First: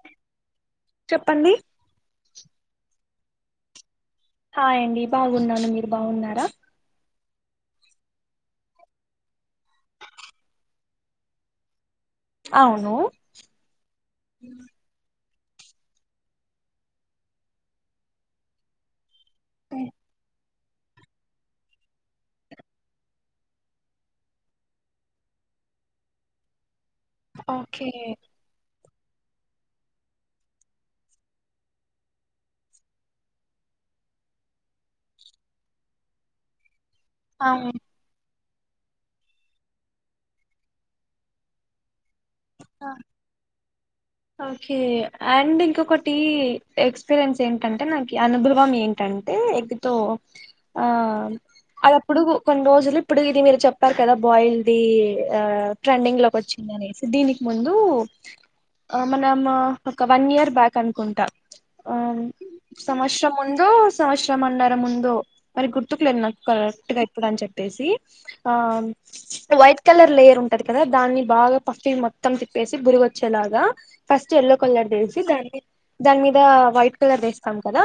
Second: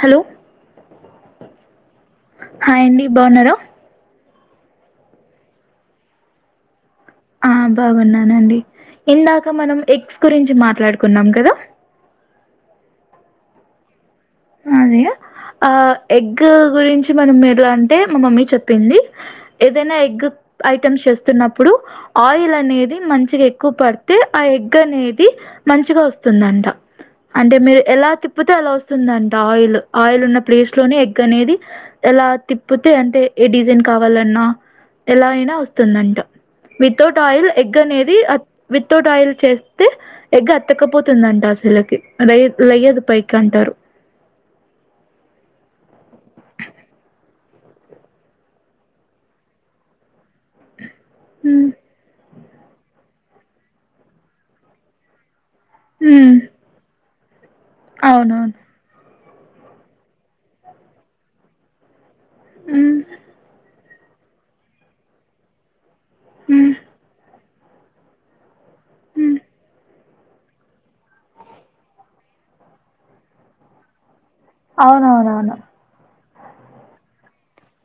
Hello చెప్పండీ. బావున్నారా. Hi అండి బాగున్నాను, మీరు బాగున్నారా. ఆ బాగున్నానండి. ఇందాక మనం ఎగ్స్ గురించి మాట్లాడుకున్నాం కదా. అవునూ. అదే. ఆ ఎగ్గూ గురించి మనం ఎట్లా అంటే మా మమ్మీ చెప్పింది. ఏదైనా ఎగ్గు ఐటమ్స్ చేస్తున్నప్పుడు, ఆయిల్ అనేది మంచిగ ఎక్కువ పడితే ఆ ఎగ్ అనేది మంచిగా వస్తుందంట. అంటే మీరు ఓకే ఎలా తిప్పుతే అలా వస్తుందం టా ఆయిలు. ఆయిల్ ఉన్న ప్లేస్ లోనే ఎగ్ అనేది, ఎలా తిప్పుతే అంటే ఏ డిజైన్ కావాలన్న్ నా ఎలా అయినా వస్తుందంట. వితౌట్ ఆయిల్ ఎగ్ అవునా అనేదీ అ వితౌట్ ఆయిల్ చేస్తే ఎగ్ అత్తుకుపోతుందంటా అసలకి. రైయద్ లెయ్యదు పైకి అంటారు. ఓకే ఆండ్ ఇంకొకటీ ఎక్స్పీరియన్స్ ఏంటంటే నాకీ అనుభవం ఏంటం అంటే ఎగ్ తో ఆ ఉమ్. అదప్పుడూ కొన్ని రోజులు ఇప్పుడు ఇది మీరు చెప్పారు కదా బాయిల్దీ ఆ ట్రెండింగ్ హ్మ్ లోకి వచ్చింది అనేసి దీనికి ముందూ. అవునవును. మనం ఆ ఒక వన్ ఇయర్ బ్యాక్ అనుకుంటా. ఆ హ్మ్. సంవత్సరం ముందూ సంవత్సరం అన్నర ముందో. మరి గుర్తుకు లేదు నాక్ హ్మ్. కరెక్ట్ గా ఇప్పుడు అని చెప్ప్ ప్పేసీ. ఆ హ్మ్. వైట్ కలర్ లేయర్ ఉంటది కదా దాన్ని బాగా పఫ్ఫీ మొత్తం తిప్ పెసి బురగోచ్చేలాగా ఫస్ట్ ఎల్లో కలర్ దేసి దాని అవునవునవును. దాని మీద వైట్ కలర్ దేస్తాం కదా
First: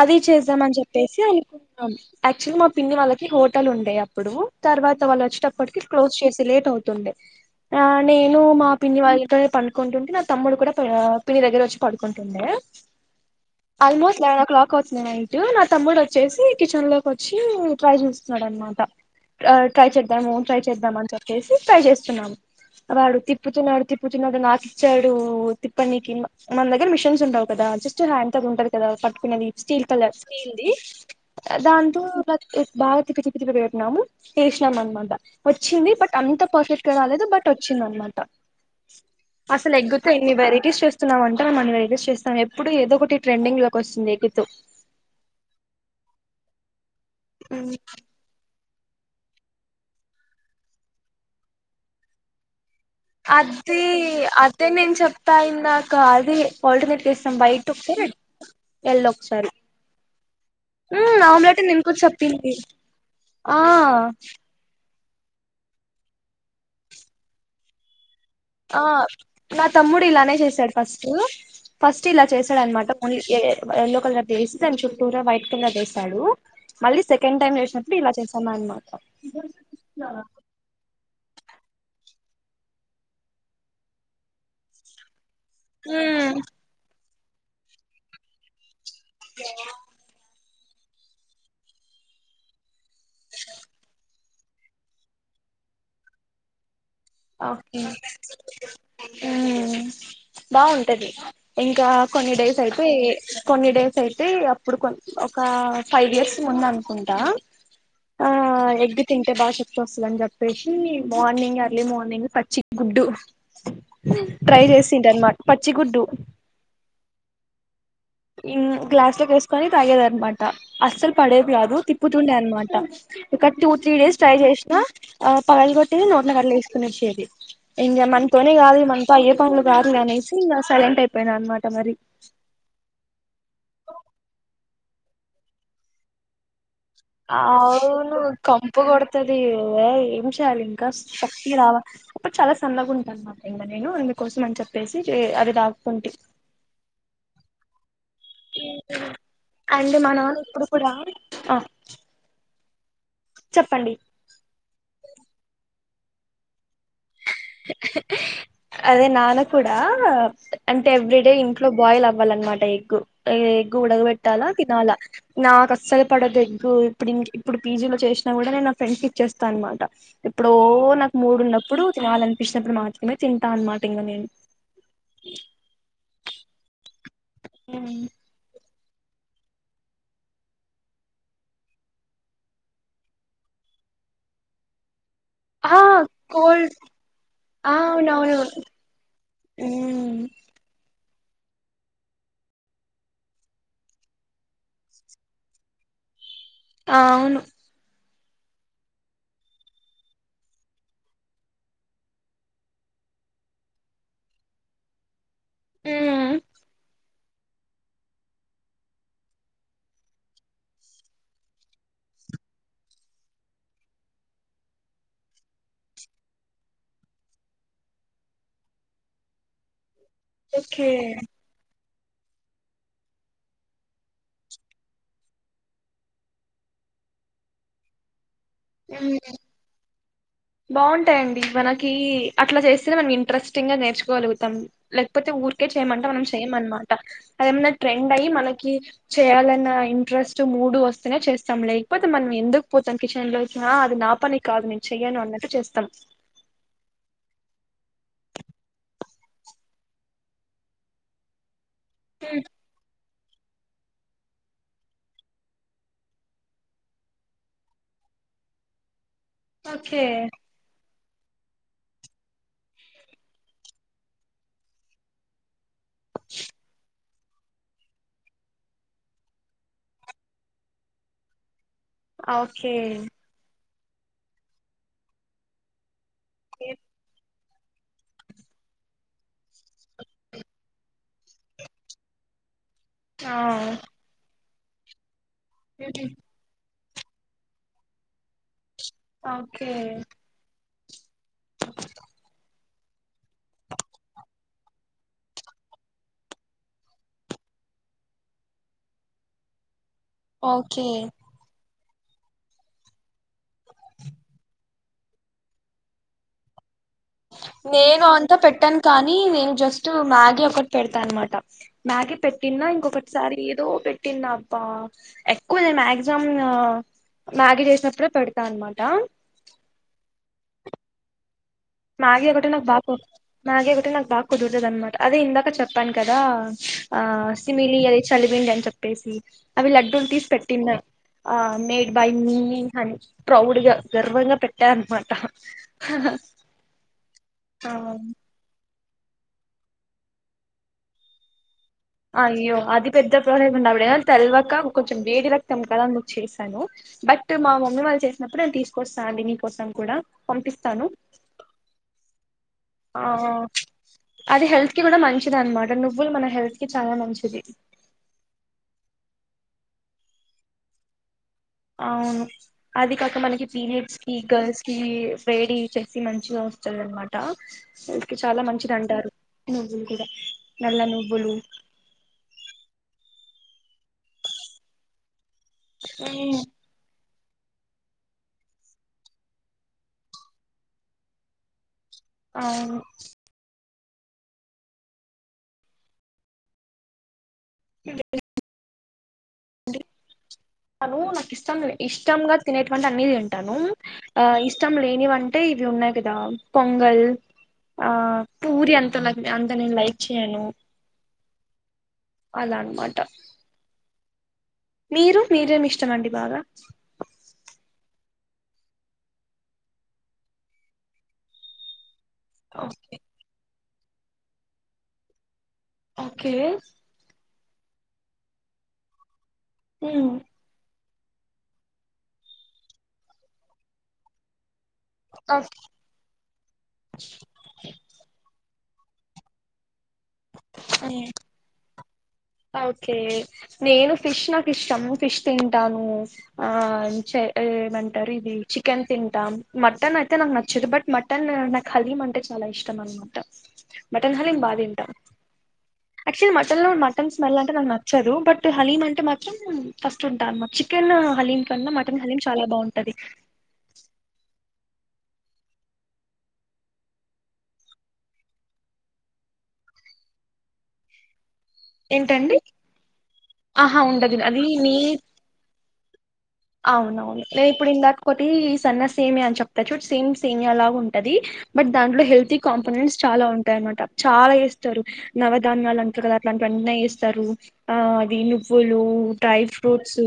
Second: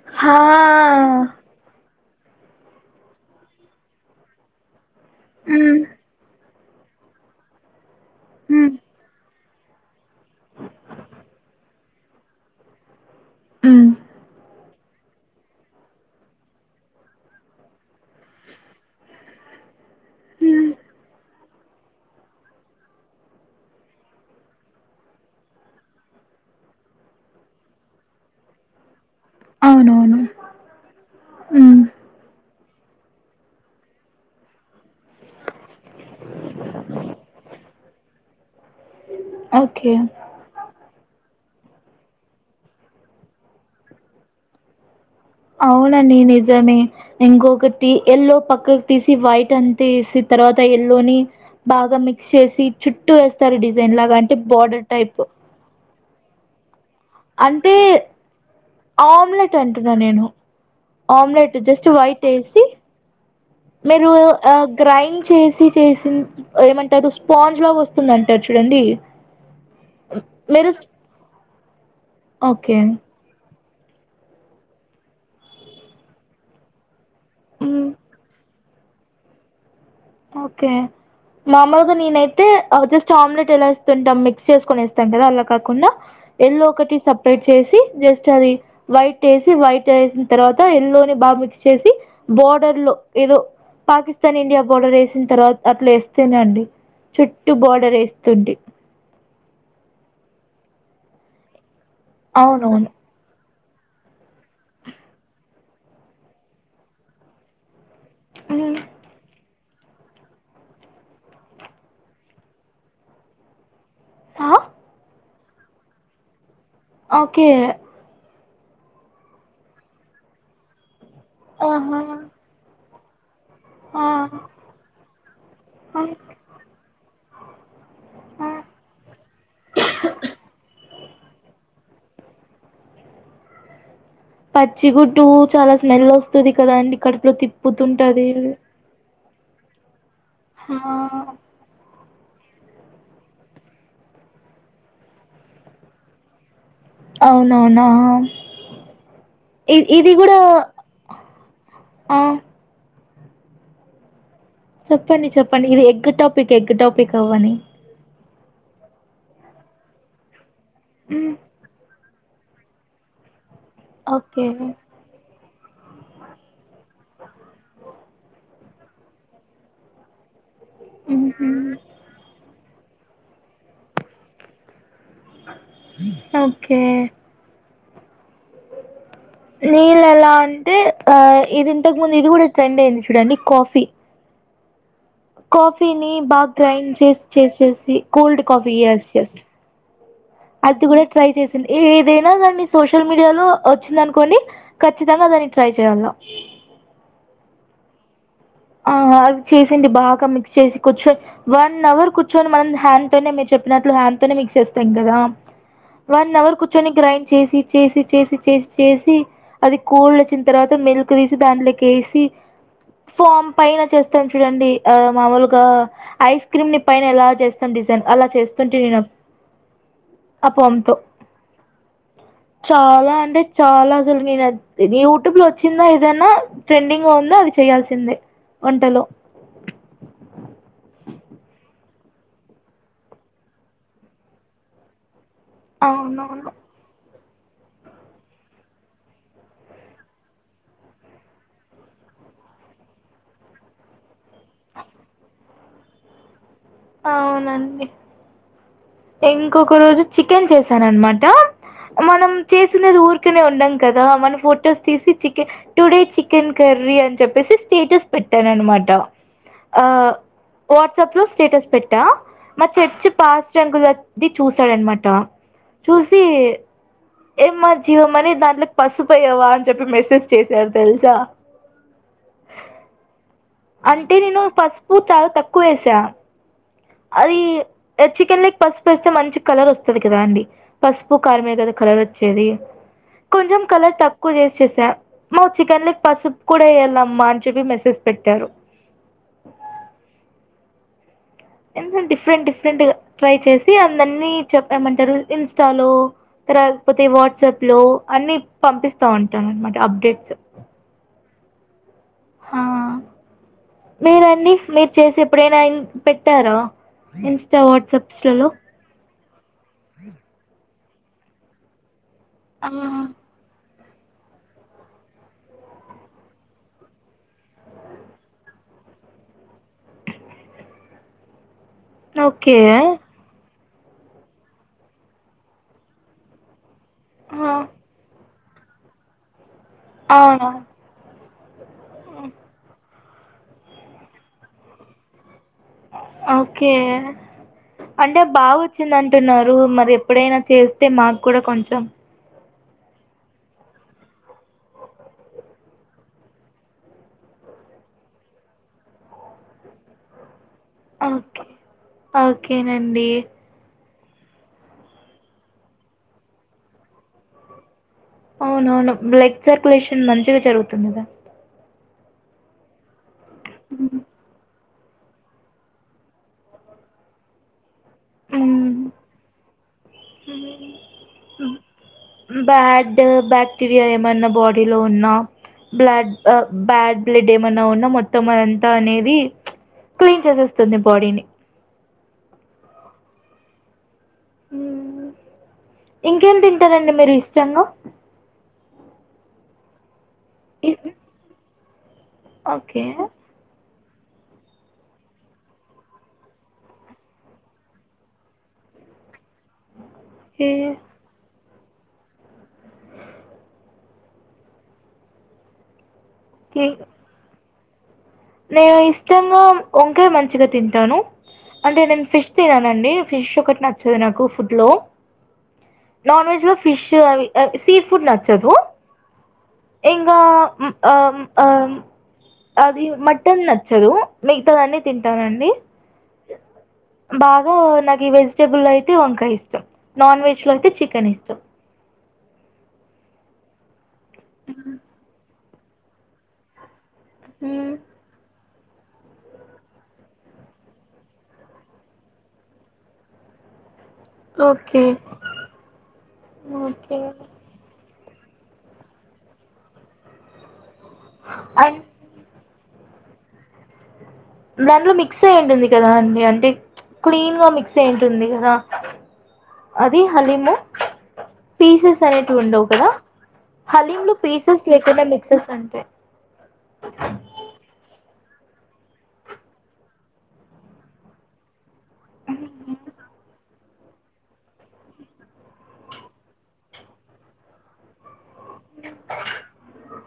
అది హా! చేద్దాం అని చెప్పేసి అనుకున్నాం యాక్చువల్గా మా పిన్ని వాళ్ళకి హోటల్ ఉండే అప్పుడు తర్వాత వాళ్ళ హ్మ్. వచ్చేటప్పటికి క్లోజ్ చేసి లేట్ అవుతుండే ఆ నేను హ్మ్. మా పిన్ని వాళ్ళతో కుంటుంటే నా తమ్ముడు కూడా ప పిన్ని దగ్గర వచ్చి పడుకుంటుండే హ్మ్. ఆల్మోస్ట్ లెవెన్ ఓ క్లాక్ కొచ్చింది నైట్ నా తమ్ముడు వచ్చేసి కిచెన్ లోకి వచ్చి ట్రై చేస్తున్నాడు అనమాట ఆ ట్రై చేద్దాం ట్రై హ్మ్. చేద్దాం అని చెప్పేసి ట్రై చేస్తున్నాము వాడు తిప్పుతున్నాడు తిప్పుతున్నాడు నాక్ కిచ్చాడు తిప్పనికి మన దగ్గర మిషన్స్ ఉండవు కదా జస్ట్ హ్యాండ్ తగ్ ఉంటది కదా కునేది స్టిల్ కలర్ అవునవును. స్టిల్ ది హ్మ్. దాంతో రత్ బాగా తిప్పి తిప్పి తిప్పి పెట్నాము చేసినాం అనమాట వచ్చింది బట్ అంత పర్ఫెక్ట్ గా రాలేదు బట్ టోచ్చిందన్నమాట అ అసలు ఎగ్గుతో ఎన్ని వెరైటీస్ చేస్తున్నాం మం టం వారైటీస్ చేస్తాం ఎప్పుడు ఏదో ఒకటి ట్రెండింగ్ లోకోస్తుంది ఎగ్తో అవునండి నిజమే ఇంకొకటి ఎల్లోో పక్క తీసి వైట్ అంతిసి తర్వాత ఎల్లోని బాగా మిక్స్ చేసి చుట్టూ ఏస్తారు అది డిజైన్ లాగా అంటే అదే బోర్డర్ నేను టైప్. చెప్తా ఇందాక అది ఆల్టర్నేట్ చేస్తాం బయట్ అంటే ఆమ్లెట్ అంటున్నా నేను మ్మ్ ఆమ్లెట్ నేను జస్ట్ కూడా వైట్ చెప్పింది వేసి ఆ మీరు గ్రైండ్ ఆ చేసి చేసి ఏమంటే అ స్పాంజ్ లాగోస్తుందం ఆ నా తమ్ముడు ఇలానే మీరు చేశాడు ఫస్ట్ ఫస్ట్ ఇలా ఓకే చేశాడన్నమాట ము ఎ ఎల్లో కలర్ వేసి దాని చుట్టూర వైట్ కలర్ దేసాడు మళ్ళీ సెకండ్ టైమ్ మ్మ్. చేసినప్పుడు ఇలా చేసామానమాట ఓకే మామూలుగా నేనైతే జస్ట్ ఆమ్లెట్ ఎలా ఎస్తుంటం మిక్స్ చేసుకొని ఎస్తుం కదా అలా కాకుండా మ్మ్ ఎళ్ళో ఒకటి సపరేట్ చేసి జస్ట్ అది వైట్ వేసి వైట్ వేసిన తర్వాత ఎల్లోని బాగా మిక్స్ చేసి బోర్డర్ లో ఏదో పాకిస్తాన్ ఇండియా బోర్డర్ వేసిన తర్వాత అట్లా వేస్తేనే అండి చుట్టు ఓకే బోర్డర్ వేస్తుంటి మ్మ్ బాగుంటది ఇంకా కొన్ని డేస్ అయితే అవునవును కొన్ని డేస్ అయితే అప్పుడు కొ ఒక ఫైవ్ ఇయర్స్ ముందనుకుంటా ఆ మ్మ్. ఎగ్ తింటే బాగా శక్తి వస్తదని చెప్పేసి మార్నింగ్ ఎర్లీ మార్నింగ్ పచ్చి గుడ్డు ఆ? ట్రై చేసింటన్నమాట పచ్చిగుడ్డు ఓకే మ్ గ్లాస్ లోకేసుకొని తాగేదనమాట అస్సలు పడేది కాదు ఆహా తిప్పుతుండే అనమాట ఇక టూ త్రీ డేస్ ట్రై ఆ చేసినా పగుల కొట్టేది నోట్లో కట్లేసుకునేసేది ఇంగ మనుకొని అది మనతో అయ్యే పనులు కాదులే అనేసి ఇంగ సైలెంట్ అయిపోయిన అనమాట మరి అ పచ్చిగుడ్టు చాలా స్మెల్ వస్తది కదా అండి కడుపులో తిప్పుతుంటది అది ఏం చేయాలి హా ఇంకా శక్తి రావా అప్పుడు చాలా సన్నగా ఉంటా అన్మాట ఇంగ నేను అందుకోసం అని చెప్పేసి అది తగుతుంటి అవునవునా ఆ ఇద్ అండ్ ఇది మా గుడా నాన్న ఇప్పుడు కూడా ఆ ఆ చెప్పండి చెప్పండి చెప్పండి ఇది ఎగ్ టాపిక్ ఎగ్ టాపిక్ అవ్వని అదే నాన్న కూడా ఆ అంటే ఎవ్రీ డే మ్ ఇంట్లో బాయిలమ్ వ్వలన్ మాట ఎగ్గు ఎ ఎగ్గు ఉడగ ఓకే పెట్టాలా తినాల నాక్ అస్సల్ పడదు ఎగ్గు ఇప్పుడింకి ఇప్పుడు పీజీ లో చేష్ నా గుడా నేన్ నా ఫ్రెండ్స్ ఇచ్చేస్తా అన్ మాట ఎప్పుడో నాక్ మ్హూ మూడున్నప్పుడు ఫిష్ అప్పుడు మాత్రమే తింటా అన్ మాట ఇంగ నేను ఓకే ఉమ్ [inaudible] నీల్ ఎలా అంటే ఆ ఇది ఇంతక్ ముందు ఇది కూడా ట్రెండ్ అయింది చూడండి కాఫీ ఆ కాఫీని బాగ్ కోల్డ్ గ్రైండ్ చేస్ చేసేసి కోల్డ్ కాఫీ ఎస్ ఎస్ హ్మ్ అద్దు గుడా ట్రై చేసింది ఏ ఏదైనా గాని సోషల్ మీడియాలో వచ్చింది అనుకోండి ఖచ్చితంగా ఆ కాని ట్రై చేయల్ నో ఔను ఆ అద్ చేసింది బాగా మిక్స్ చేసి కూర్చొ వన్ అవర్ కూర్చొని మనం హ్యాండ్ తోనే మేచల్ చెప్పినట్లు హ్యాండ్ తోనే మిక్స్ చేస్తాం గదా వన్ మ్మ్ అవర్ కూర్చొని గ్రైండ్ చేసి చేసి చేసి చేసి చేసి అది కోల్డ్ ఓచ్చిన్ తర్ వాత మిల్క్ తీసి దాంట్ల కేసి అ ఫోమ్ పైన చేస్తాం చూడండి ఆ మామూలుగా ఐస్ క్రీమ్ ని పైన ఎలా చేస్తాం డిజైన్ ఆ అలా చేస్తుంటి నేన్ అప్ ఓకే ఆ చాలా అంటే చాలా అసలు నేనయ్ ది యూటూబ్ లో వచ్చిందా ఏదన్నా ట్రెండింగ్ లో ఉన్న అది చేయాల్ స్ సింధె వంటలో బాఉంటాయండి మనకి అట్లా జేస్తేనే మనం ఇంట్రెస్టింగ్ గా నేర్చుకోలుగుతాం లేట్ పోతే ఊర్ కే చేయమంట మనం చెయ్ అవునవును మన్ మాట అదేమన్నా ట్రెండ్ అయ్యి మనకి చేయాలన్న ఇంట్రెస్ట్ మూడు వస్తేనే చేస్తాం లేక్ పోతే మన్ మే ఎందుక్ పోతను కిచెన్ లోకి ఆ అది నా పని కాదు నేను చెయను అన్నట్టు చేస్తామ్ ఔనండి ఇంకొక రోజు చికెన్ చేసానన్ మాట మనం చేసినది ఊర్ ఇకనే ఉండం కదా మన ఫొటోస్ తీసి చికెన్ టుడే చికెన్ కర్రీ అని చెప్పేసి స్టేటస్ పెట్ ట్టనన్ మాట ఓకే వాట్సాప్ లో స్టేటస్ పెట్టా మా చర్చి పాస్ట్ అంకుల్ ది చూసాడన్ మాట చూసి ఈ ఏమ్ మా జీవమని దాంట్లక్ పసుపెయావా అన్ చెప్పి మెసేజ్ చేశార్ తెల్ సా ఆ ఓకే అంటే నేను పసుపు చాల్ తక్కు వేసా ఏమ్ అది అద్ చికెన్ లీక్ పసుపెస్తే మంచి కలర్ వస్తది కదా అండి పసుపు కారమే కదా కలరోచ్ ఏది కొంచం ఆ, కలర్ తక్కుజెస్ చేసా మో చికెన్ లిక్ పసుప్ కూడా యేయాలమ్ అమ్మా అన్ చెప్పి మెసేజ్ పెట్టారు ఓకే ఎందు డిఫరెంట్ డిఫరెంట్గా ట్రై చేసి అందర్నీ చెప్ ఏంమంటారు ఇన్స్టలో రాకపోతే వాట్సాప్ లో అన్ని పంపిస్తా ఉంటానానమాట ఓకే ఆ మీరండి మీరు చేసి ఎప్పుడైనా ఆయన పెట్టారా ఇన్స్టా నేను అంతా వాట్సాప్స్లలో పెట్టాను కానీ నేను జస్ట్ మ్యాగీ ఒకట్ పెడతా అనమాట మ్యాగీ పెట్టినా ఇంకొకటిసారి ఏదో పెటి నాభా ఎక్కువఅది మాక్సిమమ్ మ్యాగీ చేసినప్పుడే పెడతా అన్నమాట మాగ్గీ ఒకటే ఓకే నా బాపు మ్యాగే ఒకటి నాకు బాగా కుదురుతది అనమాట అదే ఇందాక చెప్పాను కదా ఆ సిమిలి అదే చలివింది అని చెప్పేసి అవి లడ్డూలు తీసి అవునా పెట్టిన్నా ఆ నే బయమీ హనీ ప్రావుడ్ గా గర్వంగా పెట్టానామాట కే అంటే బవ్ వచ్చిందంటున్నారు మరి ఎప్పుడైనా చేస్తే మాకు కూడా కొంచెం అయ్యో అది పెద్ద ప్రయోగం అప్పుడేం తెల్వక కొంచెం వేడి రక్తం కదా అందుకు చేశాను బట్ మా మమ్మీ వాళ్ళు చేసినప్పుడు నేను తీసుకొస్తాను అండి నీకోసం కూడా పంపిస్త ఓకే ఆ ఓకేనండి అది హెల్త్ కి కూడా మంచిది అనమాట నువ్వులు మన హెల్త్ కి చాలా మంచిది అవునవును బ్లడ్ సర్కులేషన్ మంచిగా జరుగుతుందిదా అవును అది కాక మనకి పీరియడ్స్కీ గర్ల్స్ వేడి చేసి మంచిగా వస్తదాన్మాట హెల్త్ కీ చాలా మంచిది మ్మ్. అంటారు నువ్వులు కూడా నల్ల నువ్వులు బాడ్ బాక్టీరియా ఏమన్నా బాడీలో ఉన్నా బ్లడ్ ఆ అవును బ్యాడ్ బ్లడ్ ఏమైన్నా ఉన్నా మొత్తం అదంతా అనేది క్లీన్ చేసేస్తుంది బాడీని ఆవును హ్మ్ ఇంకేం తింటారండి మీరు ఇష్టంగా ఏంటి ఇ- తను నాకు ఇస్తంది ఇష్టంగా తినేటివి ఓకే అంటే అన్నీ తింటాను ఆ ఇష్టం లేనివంటే ఇవి ఉన్నాయి కదా పొంగల్ ఆ పూరి అంతల అంత నేను లైక్ చేయను ఏ- అలా అన్మాట మీరు మీరేమి ఇష్టమండి బాగా ఈ- నేను ఇష్టంగా వంకాయ మంచిగా తింటాను అంటే నేన్ ఫిష్ తిననండి ఫిష్ ఒకటి నచ్చదు నాకు ఫుడ్ లో ఓకే నాన్వెజ్ లో ఫిష్ అవి సీ ఫుడ్ నచ్చదు ఇంగ ఉమ్, అం అం అది మ టన్ నచ్చదు మిగతావని తింటానండి బాగా నాక్ ఇ వెజిటుల్ టే వంకాయ ఇష్టం నాన్వెజ్ ఓకే నేను ఫిష్ నాకు హ్మ్. ఇష్టం ఫిష్ తింటాను ఆ చే హ్మ్. ఏమంటారు ఇది చికెన్ తింటాం మటన్ అయితే నాకు నచ్చేది బట్ మటన్ నాకు హలీం అంటే చాలా ఇష్టం అనమాట మటన్ హలీమ్ బా ఓకే. తింటా యాక్చువల్లీ మటన్ లో ఓకే. మటన్ స్మెల్ అంటే నాకు నచ్చదు బట్ హలీం అంటే మాత్రం ఫస్ట్ ఉంటా చికెన్ హలీం కన్నా అండ్ మటన్ హలీం చాలా బాగుంటది దాంట్లో మిక్స్ అయి ఉంటుంది కదా అండి అంటే క్లీన్ గా మిక్స్ అయి ఉంటుంది కదా అది హాలిము పీసెస్ ఏంటండి అనేటివి ఉండవు కదా ఆహా హలీంలు ఉండదు అది పీసెస్ నీ లేకునా మిక్సెస్ ఉంటాయి అవునవును నేను ఇప్పుడు ఇందాక ఒకటి సన్న సేమియా అని చెప్తారు సేమ్ సేమిలాగా ఉంటది బట్ దాంట్లో హెల్తీ కాంపనెంట్స్ చాలా ఉంటాయన్నమాట చాలా ఏస్తారు నవధాన్యాలు అంటరూ కదా ఇలాంటివన్న ఏస్తారు ఆ అది నువ్వులు డ్రై ఫ్రూట్స్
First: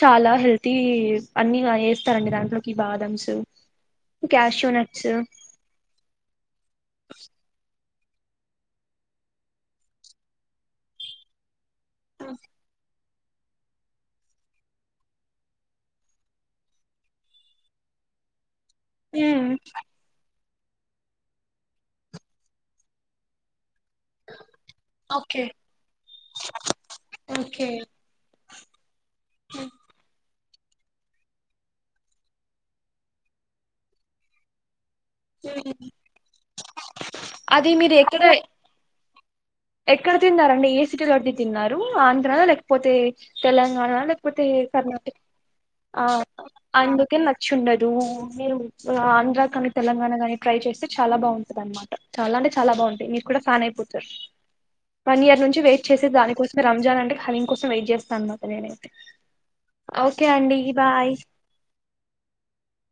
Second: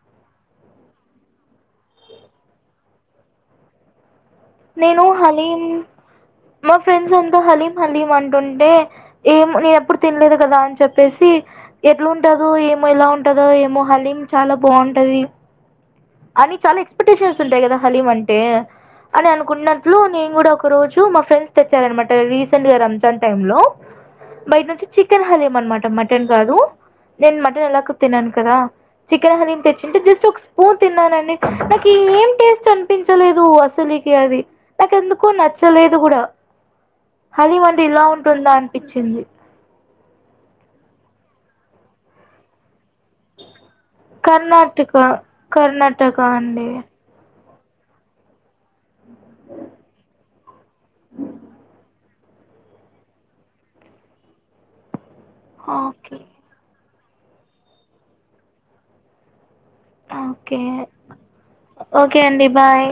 చాలా హెల్తీ అన్ని వేస్తారండి దాంట్లోకి బాదమ్స్ క్యాషూ నేను నట్స్ హలీం మా ఫ్రెండ్స్ అంత హలీం హాలీమంటుంటే ఏం నేను ఎప్పుడు తినలేదు కదా అని చెప్పేసి ఎట్లా ఉంటదొ ఏమో ఏలా ఉంటందో ఏమో హలీం చాలా బాగుంటది అని చాలా ఎక్స్పెక్టేషన్స్ ఉంటాయి కదా హలీమ్ అంటే అని అనుకున్నట్లు నేను కూడా ఒక రోజు మా ఫ్రెండ్స్ తెచ్చారనమాట రీసెంట్ గా రంజాన్ టైమ్ లో బయట నుంచి చికెన్ ఓకే హలిం అనమాట మటన్ కాదు నేను ఓకే మటన్ ఎలాకు తినను కదా చికెన్ హలీం తెచ్చింటే జస్ట్ ఒక స్పూన్ తిన్నానండి నాకు ఏం టేస్ట్ అనిపించలేదు అసలుకి అది నాక ఎందుకో నచ్చలేదు కూడా హల్లెం అది అంటే మీరు ఇలా ఎక్కడ ఉంటుందా అనిపించింది ఎక్కడ తిన్నారండి ఏ సిటీ లో అది తిన్నారు ఆంధ్రాలో లేకపోతే తెలంగాణ లేకపోతే కర్ణాటక ఆ కర్ణాటక అండి అందుకే నచ్చ ఉండదు మీరు ఆంధ్ర కానీ తెలంగాణ కానీ ట్రై చేస్తే చాలా బాగుంటదన్న మాట చాలా అంటే చాలా బాగుంటాయి మీరూ కూడా ఫ్యాన్ అయిపోతారు వన్ ఇయర్ నుంచి వెయిట్ చేసి ఓకే దానికోసమే రంజాన్ అంటే హలీం కోసం వెయిట్ చేస్తాను అనమాట నేనైతే ఓకే అండి బాయ్ ఓకే అండి బాయ్